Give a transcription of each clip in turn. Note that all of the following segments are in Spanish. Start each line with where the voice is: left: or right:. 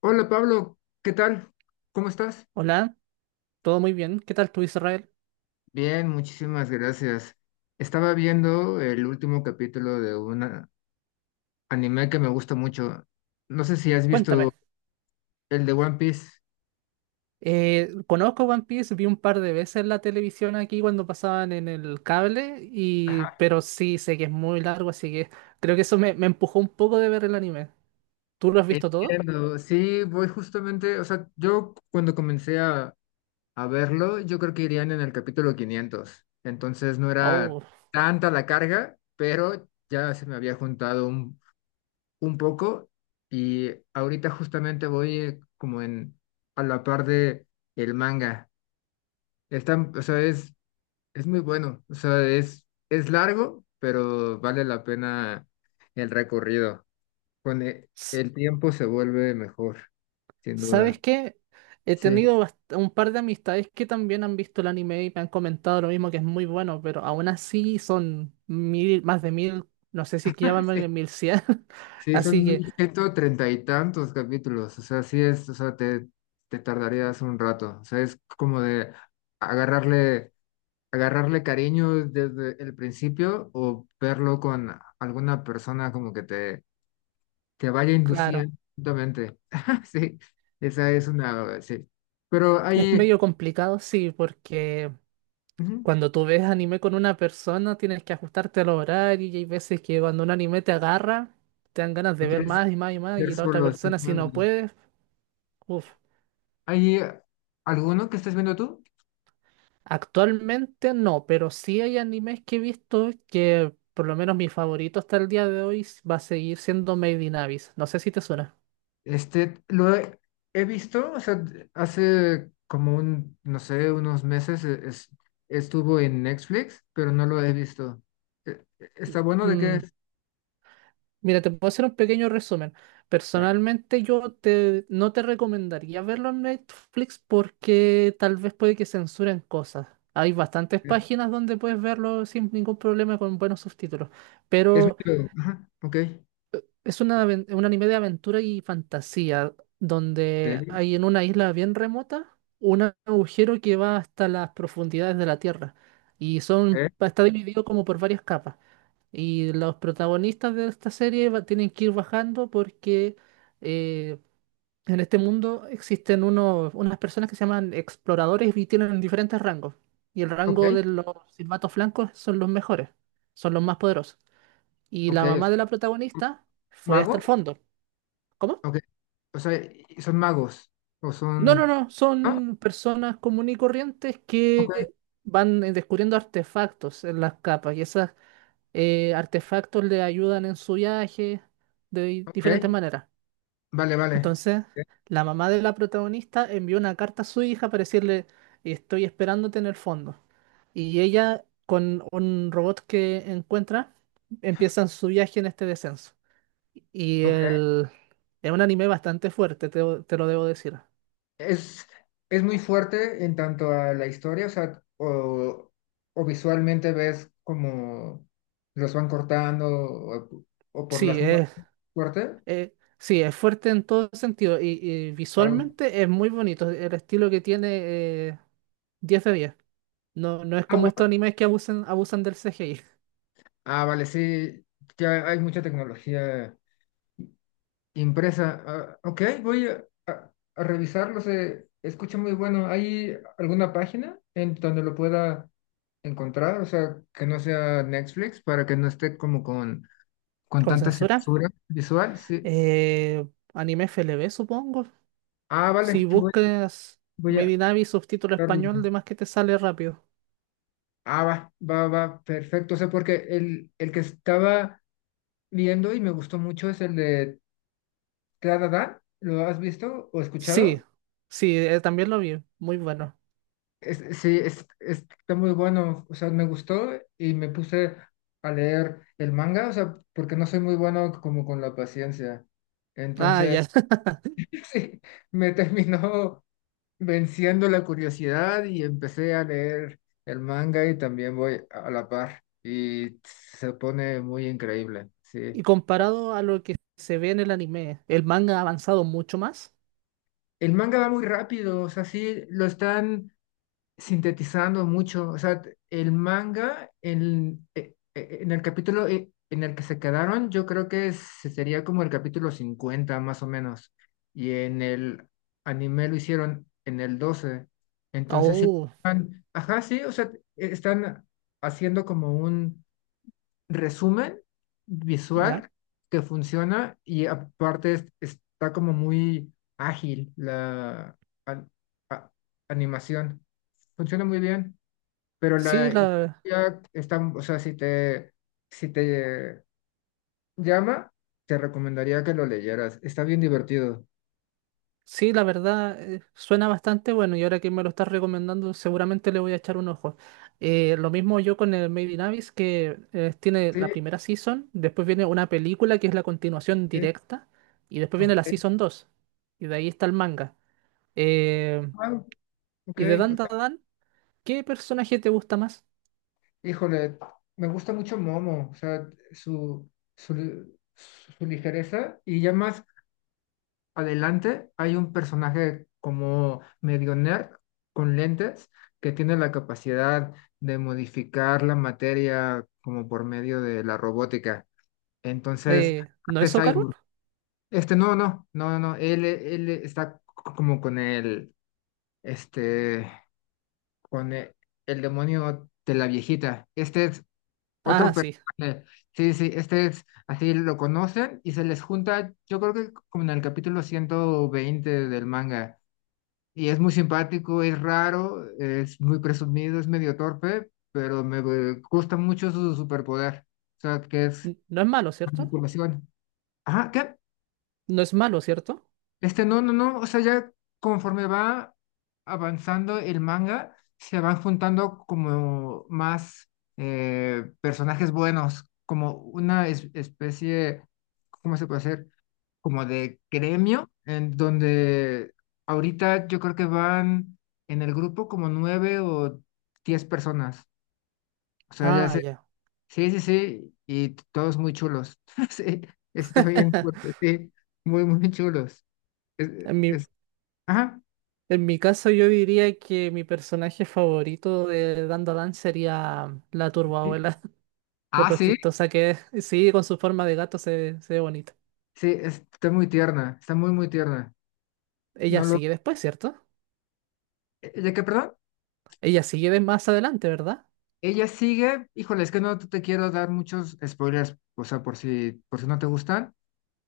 left: Hola Pablo, ¿qué tal? ¿Cómo estás?
right: Hola, todo muy bien. ¿Qué tal tú, Israel?
left: Bien, muchísimas gracias. Estaba viendo el último capítulo de un anime que me gusta mucho. No sé si has
right: Cuéntame.
left: visto el de One Piece.
right: Conozco One Piece, vi un par de veces la televisión aquí cuando pasaban en el cable, y...
left: Ajá.
right: pero sí sé que es muy largo, así que creo que eso me empujó un poco de ver el anime. ¿Tú lo has visto todo?
left: Entiendo, sí, voy justamente, o sea, yo cuando comencé a verlo, yo creo que irían en el capítulo 500. Entonces no era
right: Oh,
left: tanta la carga, pero ya se me había juntado un poco y ahorita justamente voy como en a la par de el manga. Está, o sea, es muy bueno, o sea, es largo, pero vale la pena el recorrido. Con
right: s-
left: el, tiempo se vuelve mejor, sin duda.
right: ¿sabes qué? He
left: Sí,
right: tenido un par de amistades que también han visto el anime y me han comentado lo mismo, que es muy bueno, pero aún así son mil, más de mil, no sé si que
left: sí,
right: llaman mil cien,
left: sí,
right: así
left: son
right: que,
left: 1130 y tantos capítulos, o sea, sí es, o sea, te tardarías un rato, o sea, es como de agarrarle agarrarle cariño desde el principio o verlo con alguna persona como que te vaya
right: claro.
left: induciendo lentamente. Sí, esa es una, sí. Pero
right: Es
left: ahí,
right: medio complicado, sí, porque
left: ujú,
right: cuando tú ves anime con una persona tienes que ajustarte al horario y hay veces que cuando un anime te agarra, te dan ganas de
left: lo
right: ver
left: quieres
right: más y más y más
left: ver
right: y la otra
left: solo,
right: persona si no
left: exactamente.
right: puedes, uff.
left: ¿Hay alguno que estés viendo tú?
right: Actualmente no, pero sí hay animes que he visto que por lo menos mi favorito hasta el día de hoy va a seguir siendo Made in Abyss. No sé si te suena.
left: Este, he visto, o sea, hace como un, no sé, unos meses estuvo en Netflix, pero no lo he visto. ¿Está bueno? ¿De qué
right: Mm.
left: es?
right: Mira, te puedo hacer un pequeño resumen.
left: Va.
right: Personalmente, no te recomendaría verlo en Netflix porque tal vez puede que censuren cosas. Hay bastantes páginas donde puedes verlo sin ningún problema con buenos subtítulos.
left: Es
right: Pero
left: medio, ajá, ok,
right: es una, un anime de aventura y fantasía donde
left: sí,
right: hay en una isla bien remota un agujero que va hasta las profundidades de la Tierra y son,
left: ok,
right: está dividido como por varias capas. Y los protagonistas de esta serie tienen que ir bajando porque eh, en este mundo existen unos, unas personas que se llaman exploradores y tienen diferentes rangos. Y el
left: ok,
right: rango de los silbatos blancos son los mejores, son los más poderosos. Y
left: ok,
right: la
left: o
right: mamá de la
left: sea,
right: protagonista fue hasta el
left: mago,
right: fondo. ¿Cómo?
left: ok, o sea, y- son magos, o
right: No, no,
left: son,
right: no,
left: ah,
right: son personas comunes y corrientes
left: ok,
right: que van descubriendo artefactos en las capas y esos artefactos le ayudan en su viaje de
left: ok,
right: diferentes maneras.
left: vale, vale,
right: Entonces, la mamá de la protagonista envió una carta a su hija para decirle, estoy esperándote en el fondo. Y ella, con un robot que encuentra, empiezan su viaje en este descenso. Y
left: ok,
right: el... es un anime bastante fuerte, te lo debo decir.
left: es, es muy fuerte en tanto a la historia, o sea, o visualmente ves como los van cortando, o por las
right: Sí,
left: muertes,
right: es,
left: fuerte,
right: sí, es fuerte en todo sentido y
left: wao.
right: visualmente es muy bonito. El estilo que tiene 10 de 10. No, no es
left: Ah,
right: como estos
left: guau.
right: animes que abusan del CGI.
left: Ah, vale, sí, ya hay mucha tecnología impresa. Ah, ok, voy a revisarlo. Se escucha muy bueno. ¿Hay alguna página en donde lo pueda encontrar? O sea, que no sea Netflix para que no esté como con
right: ¿Con
left: tanta
right: censura?
left: censura visual. Sí.
right: Eh, Anime F L V supongo.
left: Ah,
right: Si
left: vale.
right: buscas
left: Voy
right: Made
left: a...
right: in Abyss subtítulo español, de más que te sale rápido.
left: Ah, va, va, va. Perfecto. O sea, porque el que estaba viendo y me gustó mucho es el de Tradada. ¿Lo has visto o
right: Sí,
left: escuchado?
right: sí, también lo vi. Muy bueno.
left: Sí, está muy bueno, o sea, me gustó y me puse a leer el manga, o sea, porque no soy muy bueno como con la paciencia.
right: Ah,
left: Entonces,
right: ya.
left: sí, me terminó venciendo la curiosidad y empecé a leer el manga y también voy a la par y se pone muy increíble,
right: Y
left: sí.
right: comparado a lo que se ve en el anime, el manga ha avanzado mucho más.
left: El manga va muy rápido, o sea, sí, lo están sintetizando mucho. O sea, el manga, en, en el capítulo en el que se quedaron, yo creo que sería como el capítulo 50 más o menos. Y en el anime lo hicieron en el 12. Entonces, sí,
right: Oh,
left: ajá, sí, o sea, están haciendo como un resumen
right: ya.
left: visual que funciona y aparte está como muy ágil la an- a- animación. Funciona muy bien, pero la
right: Sí, la,
left: historia está, o sea, si te llama, te recomendaría que lo leyeras. Está bien divertido.
right: Sí, la verdad, suena bastante bueno y ahora que me lo estás recomendando, seguramente le voy a echar un ojo. Lo mismo yo con el Made in Abyss, que tiene la
left: Sí,
right: primera season, después viene una película que es la continuación
left: sí,
right: directa, y después viene la
left: ok,
right: season 2 y de ahí está el manga. Eh,
left: wow, ok,
right: y de
left: o
right: Dan
left: sea,
right: Dan, ¿qué personaje te gusta más?
left: híjole, me gusta mucho Momo, o sea, su ligereza y ya más adelante hay un personaje como medio nerd con lentes que tiene la capacidad de modificar la materia como por medio de la robótica. Entonces,
right: ¿No
left: este
right: es Socarun?
left: cyborg, este no, no, no, no, él está como con el, este, con el, demonio de la viejita. Este es
right: Ah,
left: otro
right: sí.
left: personaje. Sí, sí, este es, así lo conocen y se les junta, yo creo que como en el capítulo 120 del manga y es muy simpático, es raro, es muy presumido, es medio torpe, pero me gusta mucho su superpoder. O sea, que es
right: No es malo, ¿cierto?
left: manipulación. Ajá, ¿qué?
right: No es malo, ¿cierto?
left: Este, no, no, no. O sea, ya conforme va avanzando el manga, se van juntando como más personajes buenos, como una especie, ¿cómo se puede hacer? Como de gremio, en donde ahorita yo creo que van en el grupo como nueve o 10 personas. O sea, ya
right: Ah,
left: sé,
right: ya.
left: sí, sí, sí, y todos muy chulos. Sí, está bien fuerte, sí, muy, muy chulos. Es,
right: Mi,
left: es- ajá.
right: En mi caso, yo diría que mi personaje favorito de Dandadan sería la
left: Sí.
right: Turboabuela, por
left: Ah,
right: lo
left: sí,
right: chistosa que es. Sí, con su forma de gato se ve bonito.
left: sí, está muy tierna, está muy, muy tierna.
right: Ella
left: No lo,
right: sigue después, ¿cierto?
left: ¿de qué, perdón?
right: Ella sigue de más adelante, ¿verdad?
left: Ella sigue, híjole, es que no te quiero dar muchos spoilers, o sea, por si no te gustan,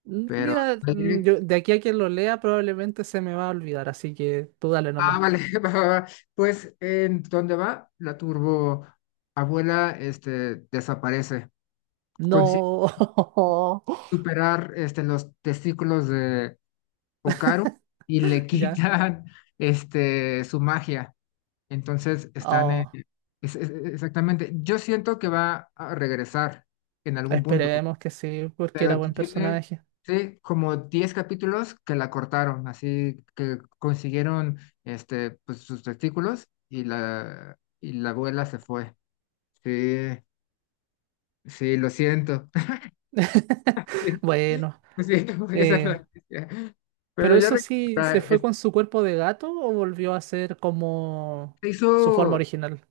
left: pero
right: Mira, de aquí a quien lo lea probablemente se me va a olvidar, así que tú dale
left: ah,
right: nomás.
left: vale, va, va, va. Pues en dónde va, la turbo abuela este, desaparece. Consigue
right: No,
left: superar este, los testículos de Okaru y le
right: ya.
left: quitan este, su magia. Entonces están
right: Oh,
left: exactamente. Yo siento que va a regresar en algún punto.
right: esperemos que sí, porque era
left: Pero
right: buen
left: tiene
right: personaje.
left: sí, como 10 capítulos que la cortaron, así que consiguieron este, pues, sus testículos y y la abuela se fue. Sí, sí, lo siento. Sí,
right: Bueno.
left: lo siento por esa
right: eh,
left: noticia. Pero
right: Pero
left: ya
right: eso sí,
left: recupera,
right: ¿se fue con su cuerpo de gato o volvió a ser como
left: se
right: su forma
left: hizo
right: original?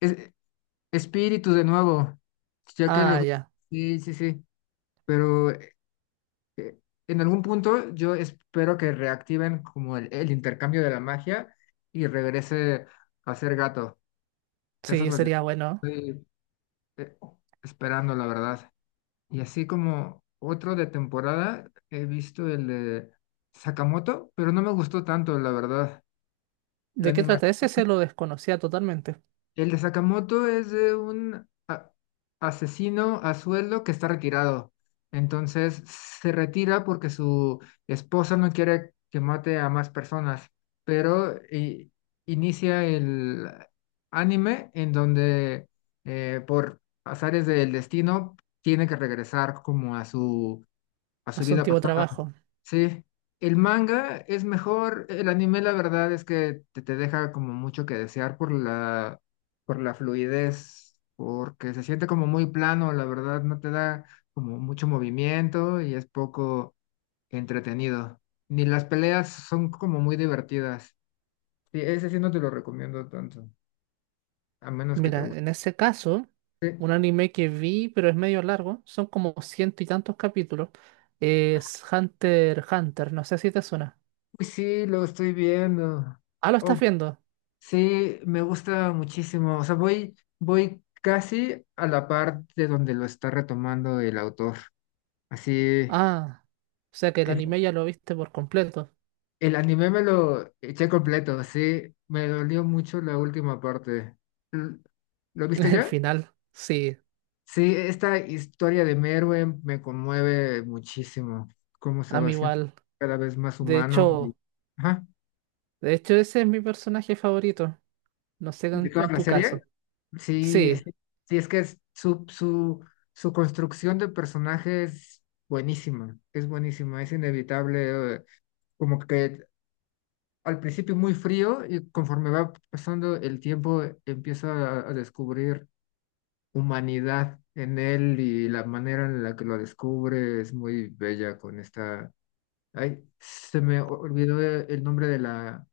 left: es- espíritu de nuevo, ya que lo...
right: Ah, ya.
left: Sí, sí, sí, pero en algún punto yo espero que reactiven como el intercambio de la magia y regrese a ser gato. Eso es
right: Sí,
left: lo que
right: sería bueno.
left: estoy eh, esperando, la verdad. Y así como otro de temporada, he visto el de Sakamoto, pero no me gustó tanto, la verdad. La
right: ¿De qué trata
left: animación.
right: ese? Se lo desconocía totalmente.
left: El de Sakamoto es de un asesino a sueldo que está retirado. Entonces se retira porque su esposa no quiere que mate a más personas, pero inicia el anime en donde por azares del destino tiene que regresar como a a
right: A
left: su
right: su
left: vida
right: antiguo
left: pasada.
right: trabajo.
left: Sí, el manga es mejor, el anime la verdad es que te deja como mucho que desear por por la fluidez, porque se siente como muy plano, la verdad no te da como mucho movimiento y es poco entretenido. Ni las peleas son como muy divertidas. Sí, ese sí no te lo recomiendo tanto, a menos que te
right: Mira,
left: guste.
right: en ese caso,
left: Sí,
right: un anime que vi, pero es medio largo, son como ciento y tantos capítulos, es Hunter x Hunter. No sé si te suena.
left: uy, sí, lo estoy viendo.
right: Ah, lo
left: Oh,
right: estás viendo.
left: sí, me gusta muchísimo. O sea, voy casi a la parte donde lo está retomando el autor. Así,
right: Ah, o sea que el
left: el,
right: anime ya lo viste por completo.
left: el anime me lo eché completo, sí. Me dolió mucho la última parte. L- ¿Lo viste
right: El
left: ya?
right: final, sí,
left: Sí, esta historia de Merwin me conmueve muchísimo. Cómo se
right: a
left: va
right: mí
left: haciendo
right: igual.
left: cada vez más
right: De
left: humano. Y-
right: hecho.
left: ajá.
right: De hecho, ese es mi personaje favorito. No sé
left: ¿De toda
right: en
left: la
right: tu
left: serie?
right: caso.
left: Sí,
right: Sí,
left: sí, es que es su construcción de personaje es buenísima, es buenísima, es inevitable, como que al principio muy frío y conforme va pasando el tiempo empieza a descubrir humanidad en él y la manera en la que lo descubre es muy bella con esta... Ay, se me olvidó el nombre de la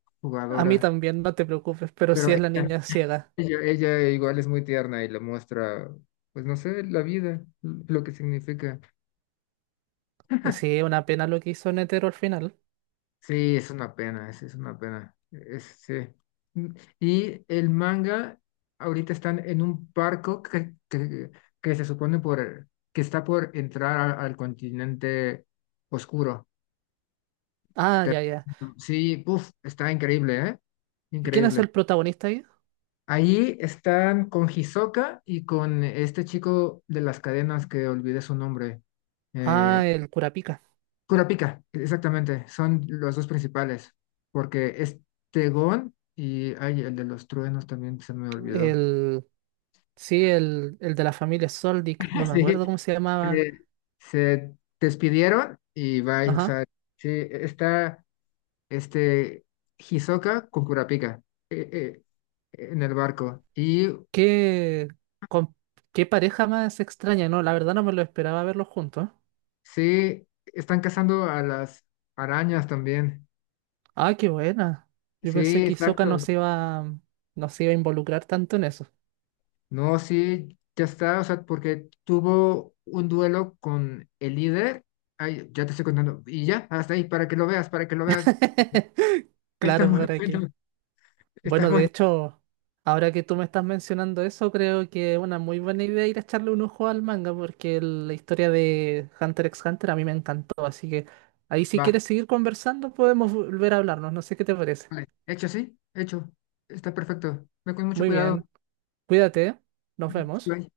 right: a mí
left: jugadora,
right: también, no te preocupes, pero
left: pero
right: sí es la
left: ella,
right: niña ciega.
left: Ella, ella igual es muy tierna y le muestra, pues no sé, la vida, lo que significa.
right: Sí, es una pena lo que hizo Netero al final.
left: Sí, es una pena, es una pena. Es, sí. Mm, y el manga, ahorita están en un barco que se supone por, que está por entrar al continente oscuro.
right: Ah,
left: Te-
right: ya, ya.
left: sí, puf, está increíble, ¿eh?
right: ¿Y quién es
left: Increíble.
right: el protagonista ahí?
left: Allí están con Hisoka y con este chico de las cadenas que olvidé su nombre. Eh,
right: Ah, el Kurapika.
left: Kurapika, exactamente, son los dos principales, porque este Gon y ay, el de los truenos también se me olvidó.
right: El. Sí, el de la familia Soldic. No me
left: Sí,
right: acuerdo cómo se llamaba.
left: se, se despidieron y bye, o
right: Ajá.
left: sea, sí, está este Hisoka con Kurapika eh, eh, en el barco y
right: Qué. con- qué pareja más extraña, ¿no? La verdad no me lo esperaba verlos juntos.
left: sí, están cazando a las arañas también.
right: Ah, qué buena. Yo pensé
left: Sí,
right: que Hisoka
left: exacto.
right: no se iba a involucrar tanto en eso.
left: No, sí, ya está, o sea, porque tuvo un duelo con el líder. Ay, ya te estoy contando. Y ya, hasta ahí, para que lo veas, para que lo veas. Está
right: Claro,
left: muy
right: ¿para qué?
left: bueno, está
right: Bueno, de
left: bueno.
right: hecho, ahora que tú me estás mencionando eso, creo que es una muy buena idea ir a echarle un ojo al manga, porque la historia de Hunter x Hunter a mí me encantó, así que ahí si
left: Va,
right: quieres seguir conversando podemos volver a hablarnos, no sé qué te parece.
left: vale. Hecho, sí, hecho. Está perfecto. Ve con mucho
right: Muy
left: cuidado.
right: bien, cuídate, nos vemos.
left: Bye.